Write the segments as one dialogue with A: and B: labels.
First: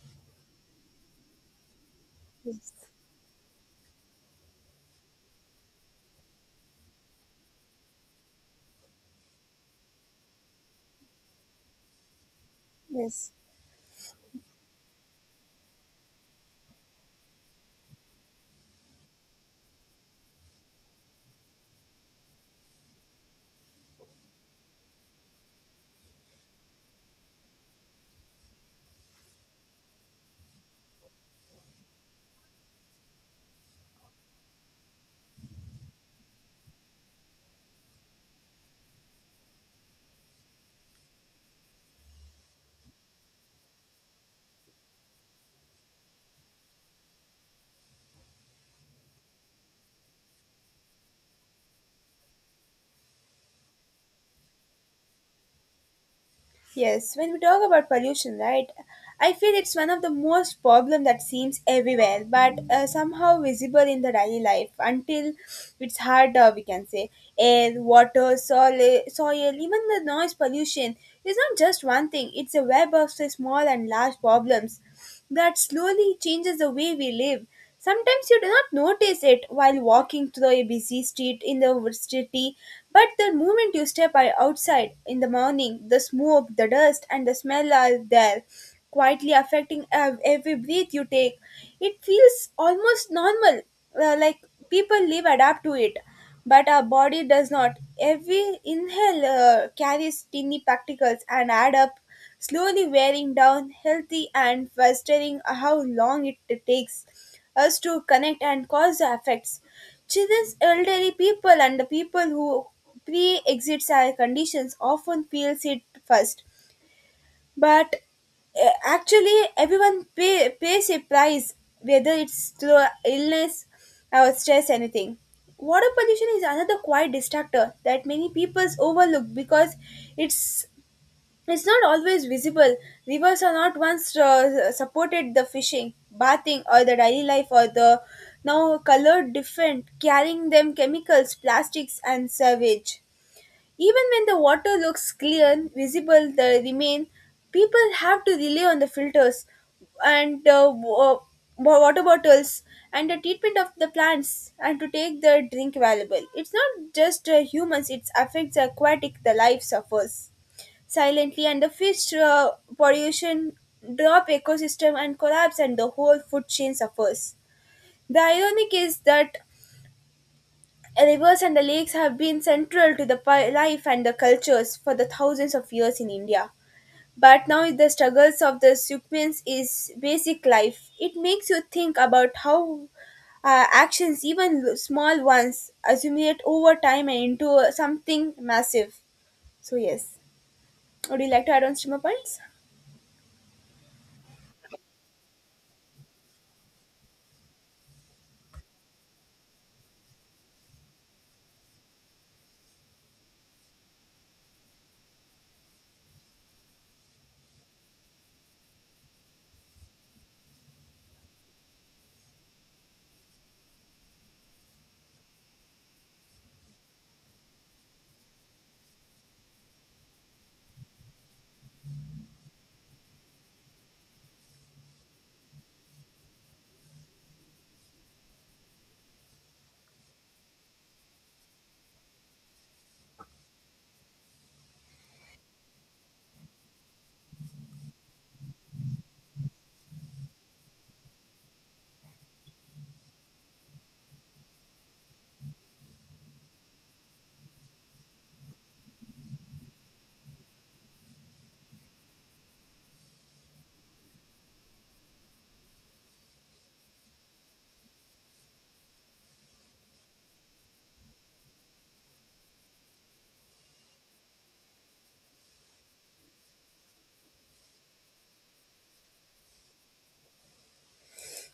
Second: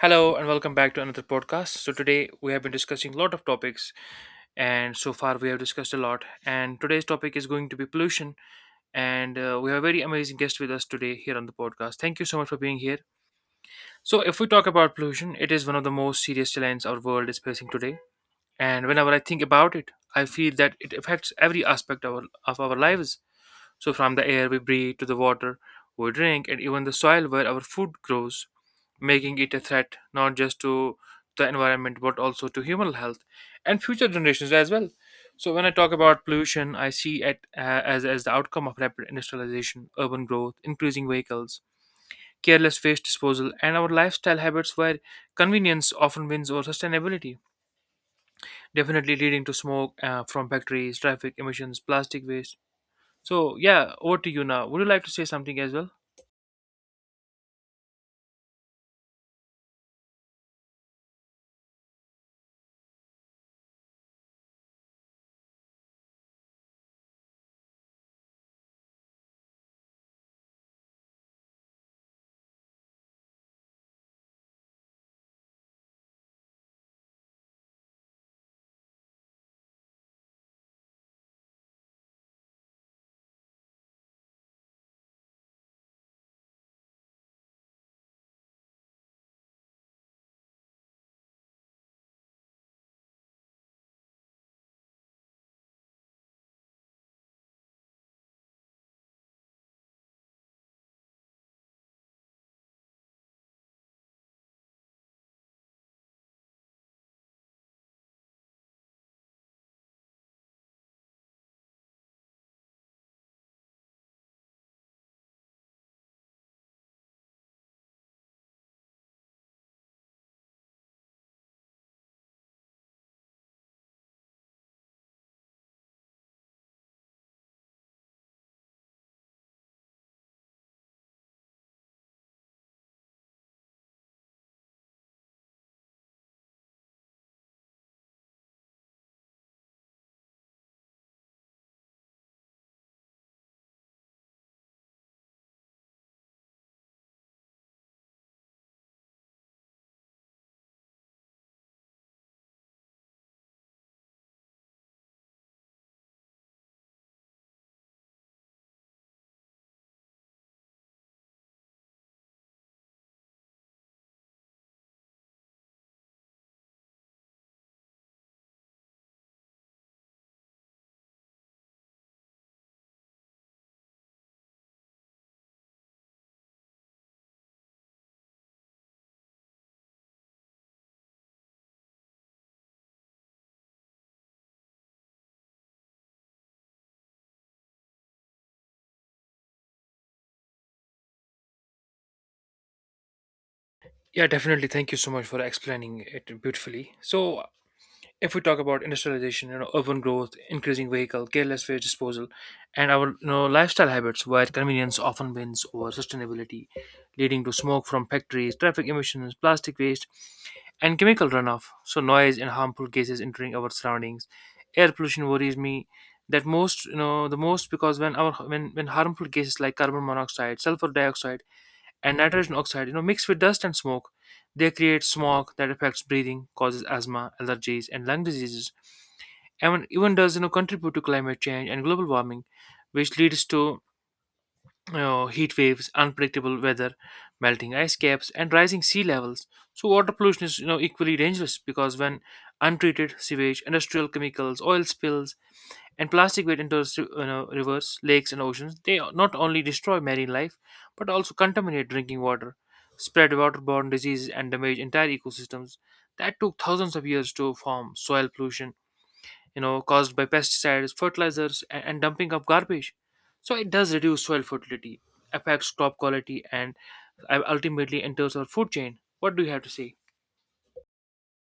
A: Hello and welcome back to another podcast. So today we have been
B: Yes,
A: discussing a lot of topics, and so far we have discussed a lot, and today's topic is going to be pollution, and we have a very amazing guest with us today here on the podcast. Thank you so much for being here.
B: yes,
A: So if we talk about pollution, it is one of the most serious challenges our world is facing today, and whenever I think about it, I feel that it affects every aspect of our lives. So from the air we breathe to the water we drink, and even the soil where our food grows, making it a threat not just to the environment but also to human health and future generations as well. So when I talk about pollution, I see it as the outcome of rapid industrialization, urban growth, increasing vehicles, careless waste disposal, and our lifestyle habits, where convenience often wins over sustainability, definitely leading to smoke from factories, traffic emissions, plastic waste. So yeah, over to you now. Would you like to say something as well?
B: yes. When we talk about pollution, right? I feel it's one of the most problem that seems everywhere, but somehow visible in the daily life until it's harder. We can say air, water, soil, soil, even the noise pollution is not just one thing. It's a web of say, small and large problems that slowly changes the way we live. Sometimes you do not notice it while walking through a busy street in the city, but the moment you outside in the morning, the smoke, the dust, and the smell are there, quietly affecting every breath you take. It feels almost normal, like people live adapt to it, but our body does not. Every inhale carries tiny particles and add up, slowly wearing down healthy and frustrating how long it takes us to connect and cause the effects. Children's elderly people and the people who pre-exits our conditions often feels it first, but actually everyone pays a price, whether it's through illness or stress anything. Water pollution is another quiet distractor that many people overlook because it's it's not always visible. Rivers are not once supported the fishing bathing or the daily life or the now colored different carrying them chemicals plastics and sewage. Even when the water looks clear, visible, the remain, people have to rely on the filters and water bottles and the treatment of the plants and to take the drink available. It's not just humans, it affects aquatic, the life suffers silently and the fish pollution drop ecosystem and collapse and the whole food chain suffers. The ironic is that rivers and the lakes have been central to the life and the cultures for the thousands of years in India. But now the struggles of the Sukmins is basic life. It makes you think about how actions, even small ones, accumulate over time and into something massive. So yes, would you like to add on streamer points?
A: Yeah, definitely. Thank you so much for explaining it beautifully. So, if we talk about industrialization, you know, urban growth, increasing vehicle, careless waste disposal, and our, you know, lifestyle habits, where convenience often wins over sustainability, leading to smoke from factories, traffic emissions, plastic waste, and chemical runoff. So noise and harmful gases entering our surroundings. Air pollution worries me that most, you know, the most, because when our when harmful gases like carbon monoxide, sulfur dioxide, and nitrogen oxide, you know, mixed with dust and smoke. They create smog that affects breathing, causes asthma, allergies, and lung diseases, and even does, you know, contribute to climate change and global warming, which leads to, you know, heat waves, unpredictable weather, melting ice caps, and rising sea levels. So water pollution is, you know, equally dangerous, because when untreated sewage, industrial chemicals, oil spills, and plastic weight enters, you know, rivers, lakes, and oceans. They not only destroy marine life, but also contaminate drinking water, spread waterborne diseases, and damage entire ecosystems. That took thousands of years to form. Soil pollution, you know, caused by pesticides, fertilizers, and dumping of garbage. So it does reduce soil fertility, affects crop quality, and ultimately enters our food chain. What do you have to say?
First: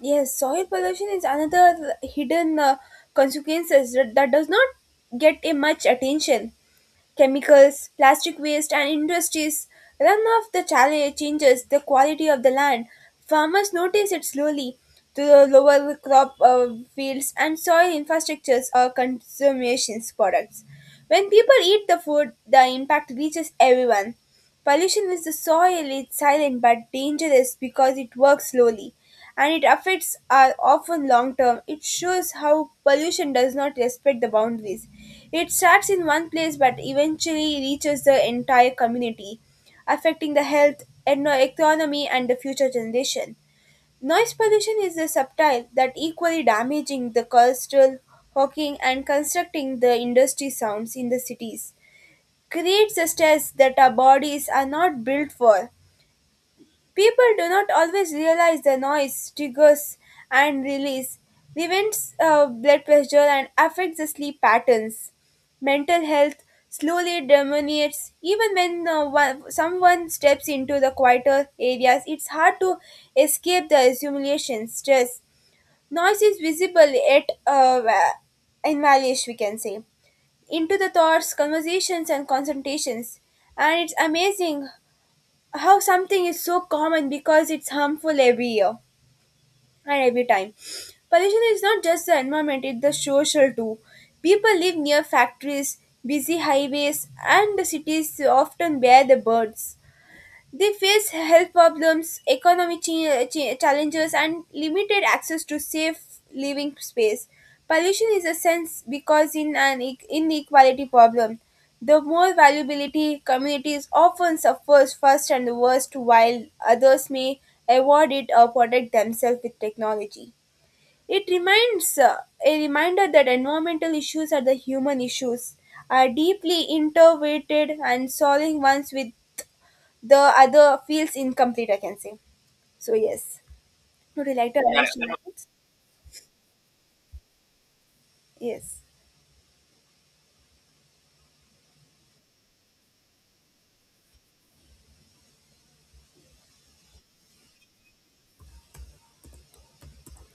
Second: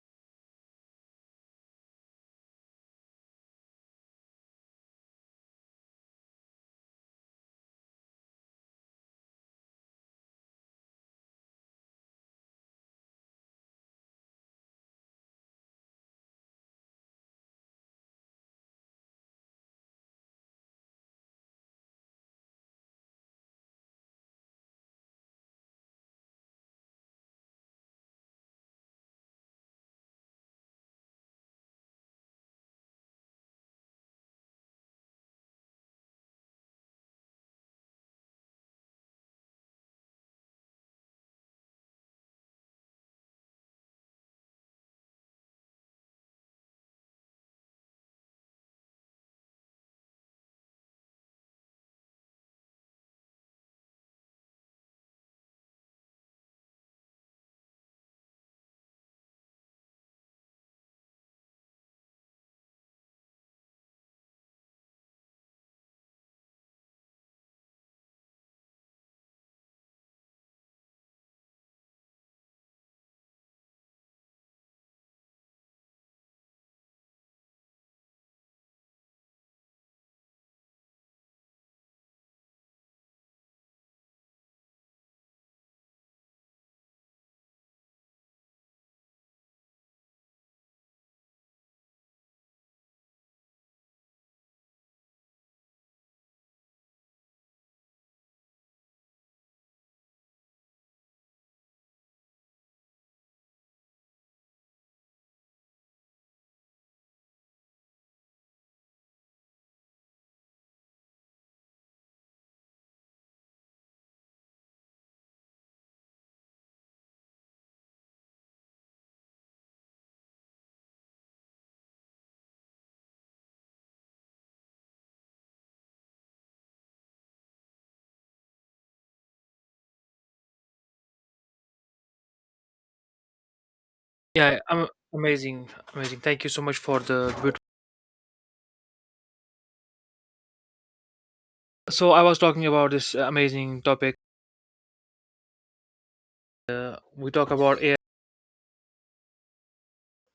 B: Yes, soil pollution is another hidden consequences that does not get a much attention. Chemicals, plastic waste, and industries run off the challenge changes the quality of the land. Farmers notice it slowly through lower crop fields and soil infrastructures or consumption products. When people eat the food, the impact reaches everyone. Pollution with the soil is silent but dangerous because it works slowly, and it affects are often long term. It shows how pollution does not respect the boundaries. It starts in one place but eventually reaches the entire community, affecting the health, economy, and the future generation. Noise pollution is a subtle that equally damaging the cultural, hawking, and constructing the industry sounds in the cities. Creates the stress that our bodies are not built for. People do not always realize the noise triggers and release, prevents blood pressure, and affects the sleep patterns. Mental health slowly deteriorates. Even when one, someone steps into the quieter areas, it's hard to escape the accumulation stress. Noise is visible yet invalish, we can say, into the thoughts, conversations, and concentrations. And it's amazing how something is so common because it's harmful every year and every time. Pollution is not just the environment, it's the social too. People live near factories, busy highways, and the cities often bear the burdens. They face health problems, economic challenges, and limited access to safe living space. Pollution is a sense because in an inequality problem, the more vulnerability communities often suffers first and the worst, while others may avoid it or protect themselves with technology. It reminds a reminder that environmental issues are the human issues, are deeply interrelated, and solving ones with the other feels incomplete, I can say. So, yes. Would you like
A: Yeah,
B: to Yeah arrange tonight?
A: amazing, amazing. Thank you so much for the beautiful.
B: Yes.
A: So I was talking about this amazing topic. uh, we talk about air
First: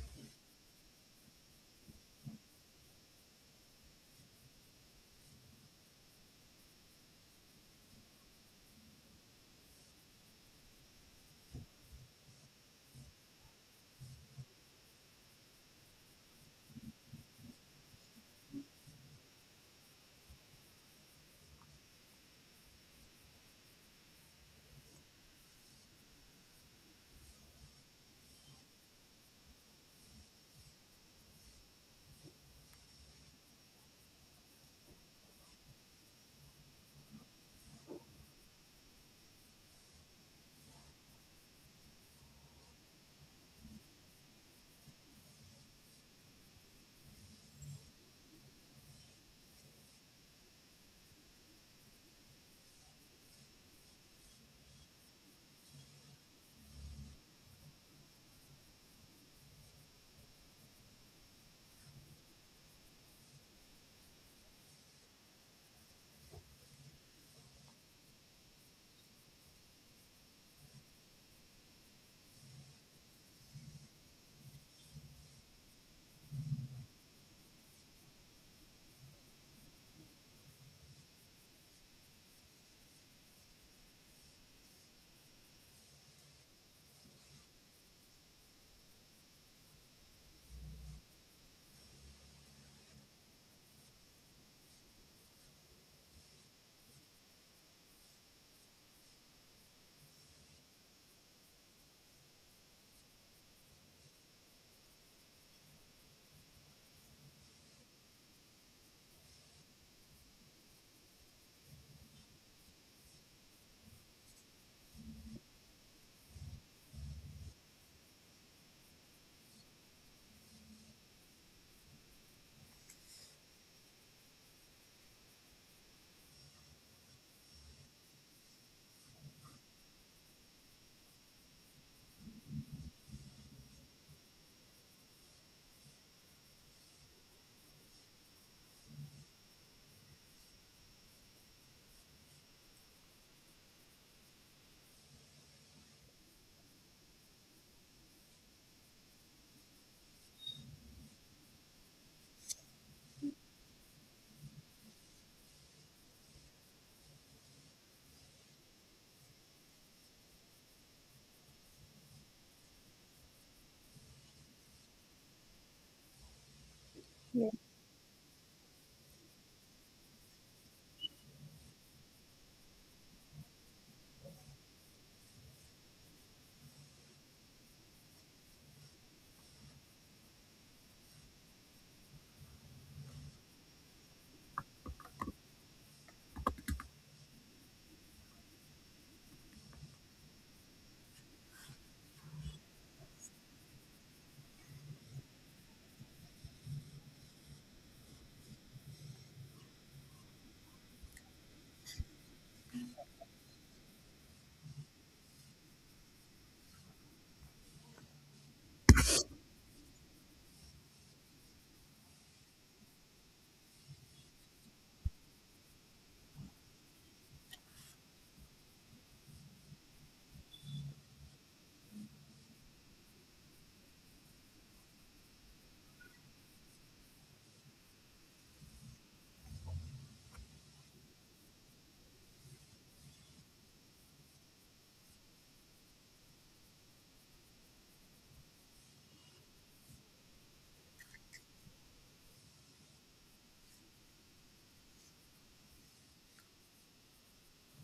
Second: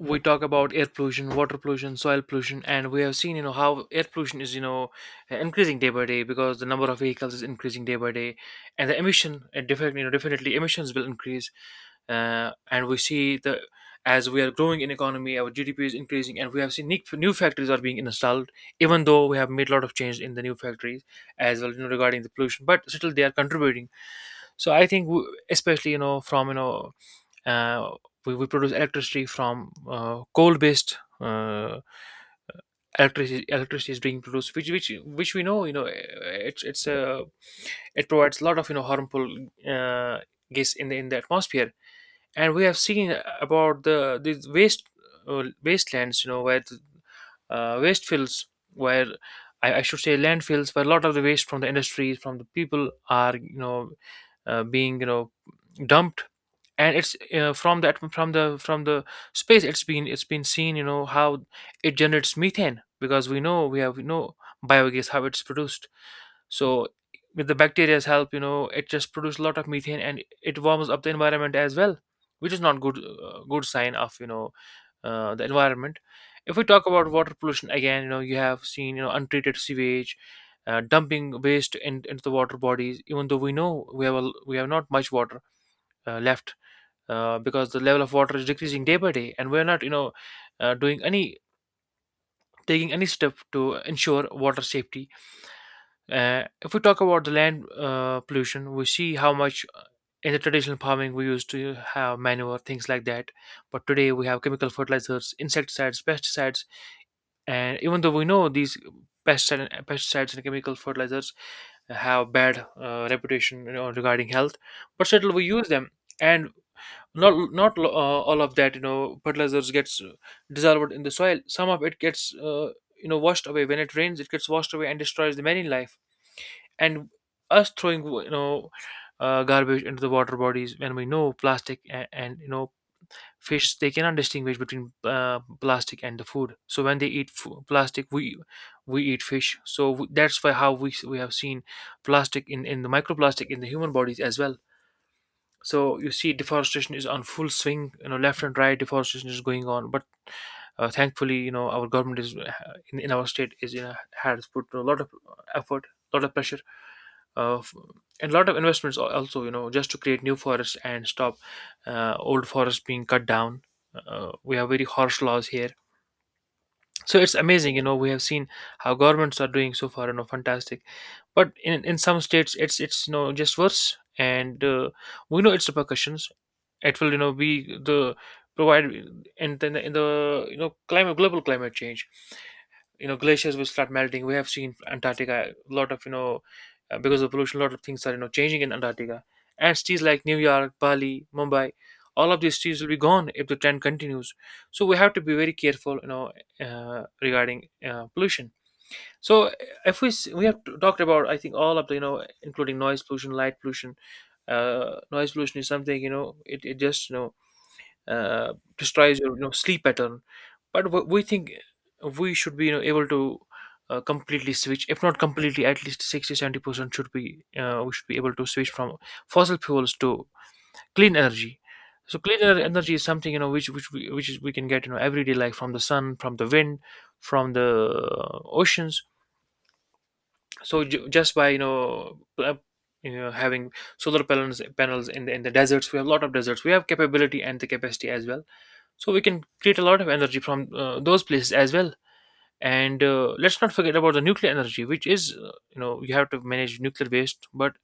A: we talk about air pollution, water pollution, soil pollution, and we have seen, you know, how air pollution is, you know, increasing day by day, because the number of vehicles is increasing day by day, and the emission, and definitely, you know, definitely emissions will increase, and we see the, as we are growing in economy, our GDP is increasing, and we have seen new factories are being installed. Even though we have made a lot of change in the new factories as well, you know, regarding the pollution, but still they are contributing. So I think especially, you know, from, you know, uh, we produce electricity from coal based electricity is being produced, which we know, you know, it's a it provides a lot of, you know, harmful uh, gas in the atmosphere. And we have seen about the these waste wastelands, you know, where waste fields, where I should say landfills, where a lot of the waste from the industries, from the people, are, you know, being, you know, dumped. And it's from that, from the space, it's been seen, you know, how it generates methane, because we know we have we know biogas, how it's produced. So with the bacteria's help, you know, it just produces a lot of methane, and it warms up the environment as well, which is not good, good sign of, you know, the environment. If we talk about water pollution again, you know, you have seen, you know, untreated sewage, dumping waste into the water bodies, even though we know we have we have not much water left, because the level of water is decreasing day by day, and we're not, you know, doing any taking any step to ensure water safety. If we talk about the land pollution, we see how much, in the traditional farming, we used to have manure, things like that, but today we have chemical fertilizers, insecticides, pesticides. And even though we know these pests pesticides and chemical fertilizers have bad reputation, you know, regarding health, but still we use them. And not not lo- all of that, you know, fertilizers gets dissolved in the soil. Some of it gets, you know, washed away. When it rains, it gets washed away and destroys the marine life. And us throwing, you know, garbage into the water bodies, when we know plastic, and you know, fish, they cannot distinguish between plastic and the food. So when they eat plastic, we eat fish, so that's why how we have seen plastic in the microplastic in the human bodies as well. So you see, deforestation is on full swing. You know, left and right deforestation is going on, but thankfully, you know, our government is, in our state is, you know, has put a lot of effort, a lot of pressure, uh, f- and a lot of investments, also, you know, just to create new forests and stop old forests being cut down. We have very harsh laws here. So it's
B: Yeah.
A: amazing, you know, we have seen how governments are doing so far, you know, fantastic. But in some states it's, you know, just worse. And we know its repercussions. It will, you know, be the provide in the, you know, climate, global climate change. You know, glaciers will start melting. We have seen Antarctica, a lot of, you know, because of pollution, a lot of things are, you know, changing in Antarctica. And cities like New York, Bali, Mumbai, all of these cities will be gone if the trend continues. So we have to be very careful, you know, regarding pollution. So if we have talked about, I think, all of the, you know, including noise pollution, light pollution. Noise pollution is something, you know, it just, you know, destroys your, you know, sleep pattern. But we think we should be, you know, able to completely switch, if not completely, at least 60 70% should be, we should be able to switch from fossil fuels to clean energy. So energy is something, you know, which we, which is, we can get, you know, every day, like from the sun, from the wind, from the oceans. So just by, you know, you know, having solar panels in the deserts. We have a lot of deserts. We have capability and the capacity as well. So we can create a lot of energy from those places as well. And let's not forget about the nuclear energy, which is, you know, you have to manage nuclear waste, but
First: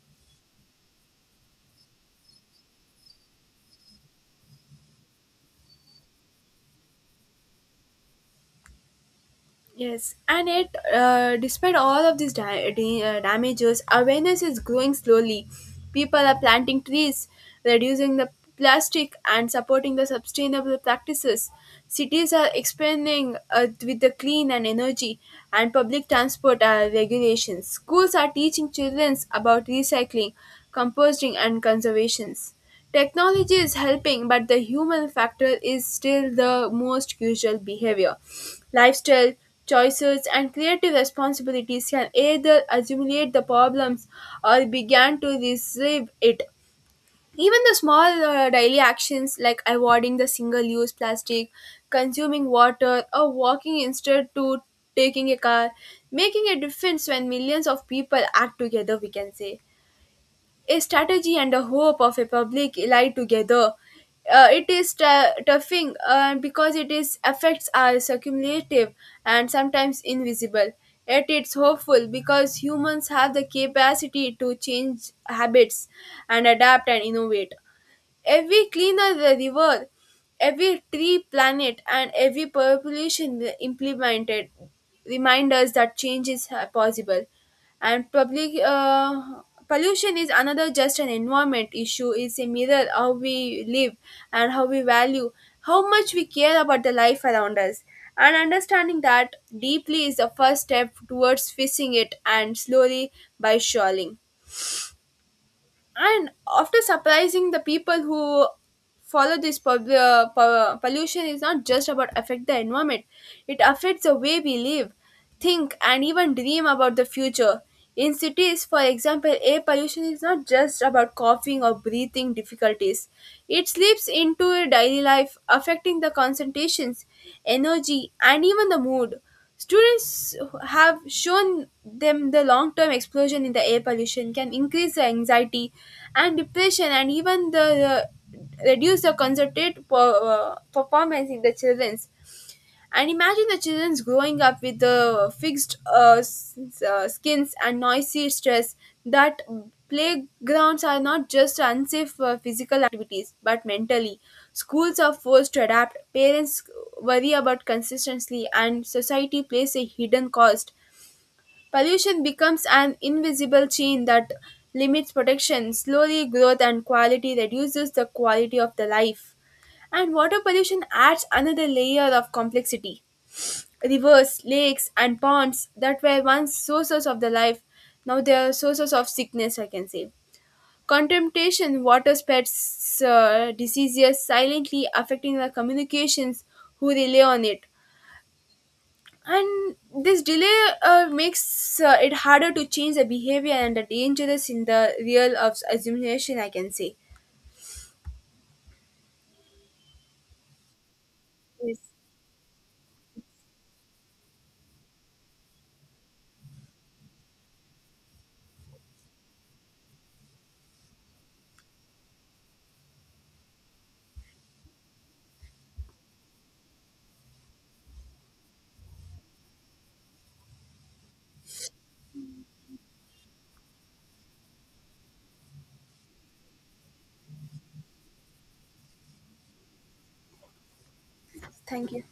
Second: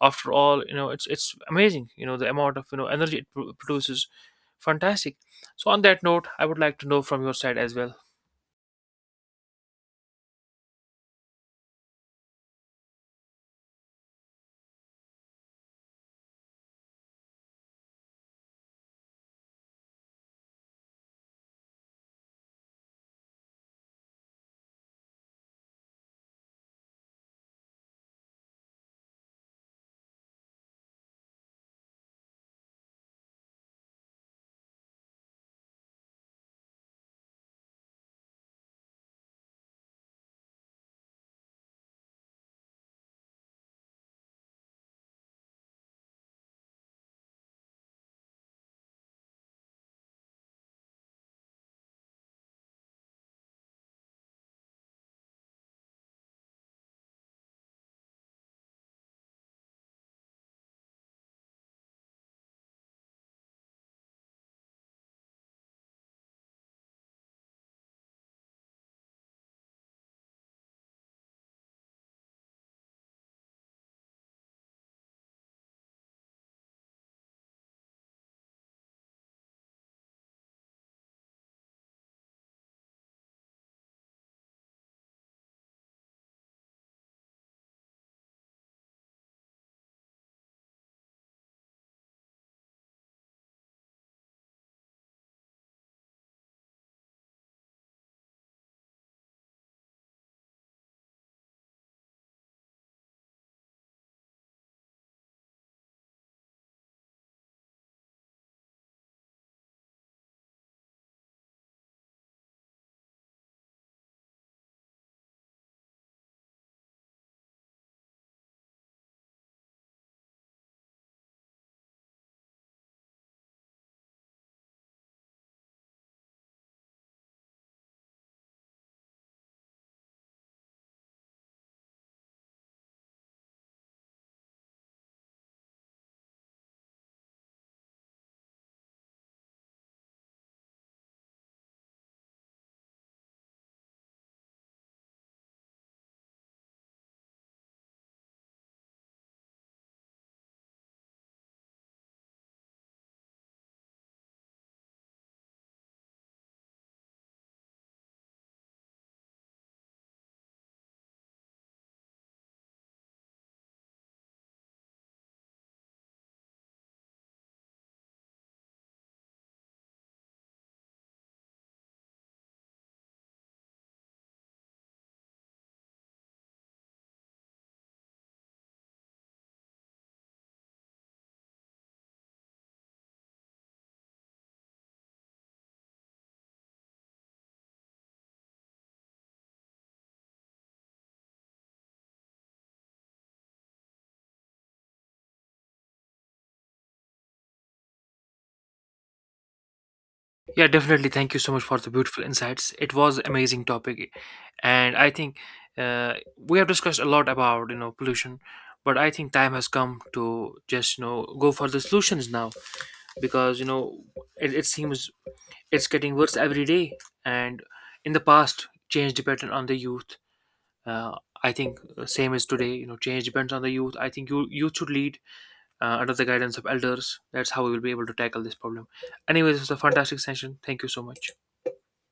A: after all, you know, it's amazing, you know, the amount of, you know, energy it produces. Fantastic. So on that note, I would like to know from your side as well.
B: Yes, and it, despite all of these damages, awareness is growing slowly. People are planting trees, reducing the plastic, and supporting the sustainable practices. Cities are expanding with the clean and energy, and public transport are regulations. Schools are teaching children about recycling, composting, and conservations. Technology is helping, but the human factor is still the most crucial behavior. Lifestyle choices and creative responsibilities can either assimilate the problems or begin to receive it. Even the small daily actions like avoiding the single use plastic, consuming water, or walking instead to taking a car, making a difference when millions of people act together, we can say a strategy and a hope of a public lie together. It is toughing because it is effects are cumulative and sometimes invisible. Yet it's hopeful because humans have the capacity to change habits and adapt and innovate. Every cleaner the river, every tree planet, and every population implemented remind us that change is possible. And public pollution is another just an environment issue. It's a mirror how we live and how we value, how much we care about the life around us. And understanding that deeply is the first step towards fixing it, and slowly by shawling and after surprising the people who follow this pollution is not just about affect the environment, it affects the way we live, think, and even dream about the future. In cities, for example, air pollution is not just about coughing or breathing difficulties, it slips into your daily life affecting the concentrations, energy, and even the mood. Students have shown them the long term explosion in the air pollution can increase the anxiety and depression and even the reduce the performance in the children's. And imagine the children growing up with the fixed skins and noisy stress that playgrounds are not just unsafe for physical activities but mentally. Schools are forced to adapt, parents worry about consistency, and society plays a hidden cost. Pollution becomes an invisible chain that limits protection, slowly growth and quality reduces the quality of the life. And water pollution adds another layer of complexity. Rivers, lakes, and ponds that were once sources of the life, now they are sources of sickness, I can say. Contamination, water spreads diseases silently, affecting the communications who rely on it. And this delay makes it harder to change the behavior and the dangerous in the real of assimilation, I can say.
A: Yeah, definitely. Thank you so much for
B: Yes,
A: the beautiful insights. It was amazing topic, and I think we have discussed a lot about, you know, pollution, but I think time has come to just, you know, go for the solutions now, because, you know, it seems it's getting worse every day. And in the past, change depended on the youth. Uh, I think, same as today. You know, change depends on the youth. I think you youth should lead under the guidance of elders. That's how we will be able to tackle this problem. Anyways, it was a fantastic session. Thank you so much.
B: thank you.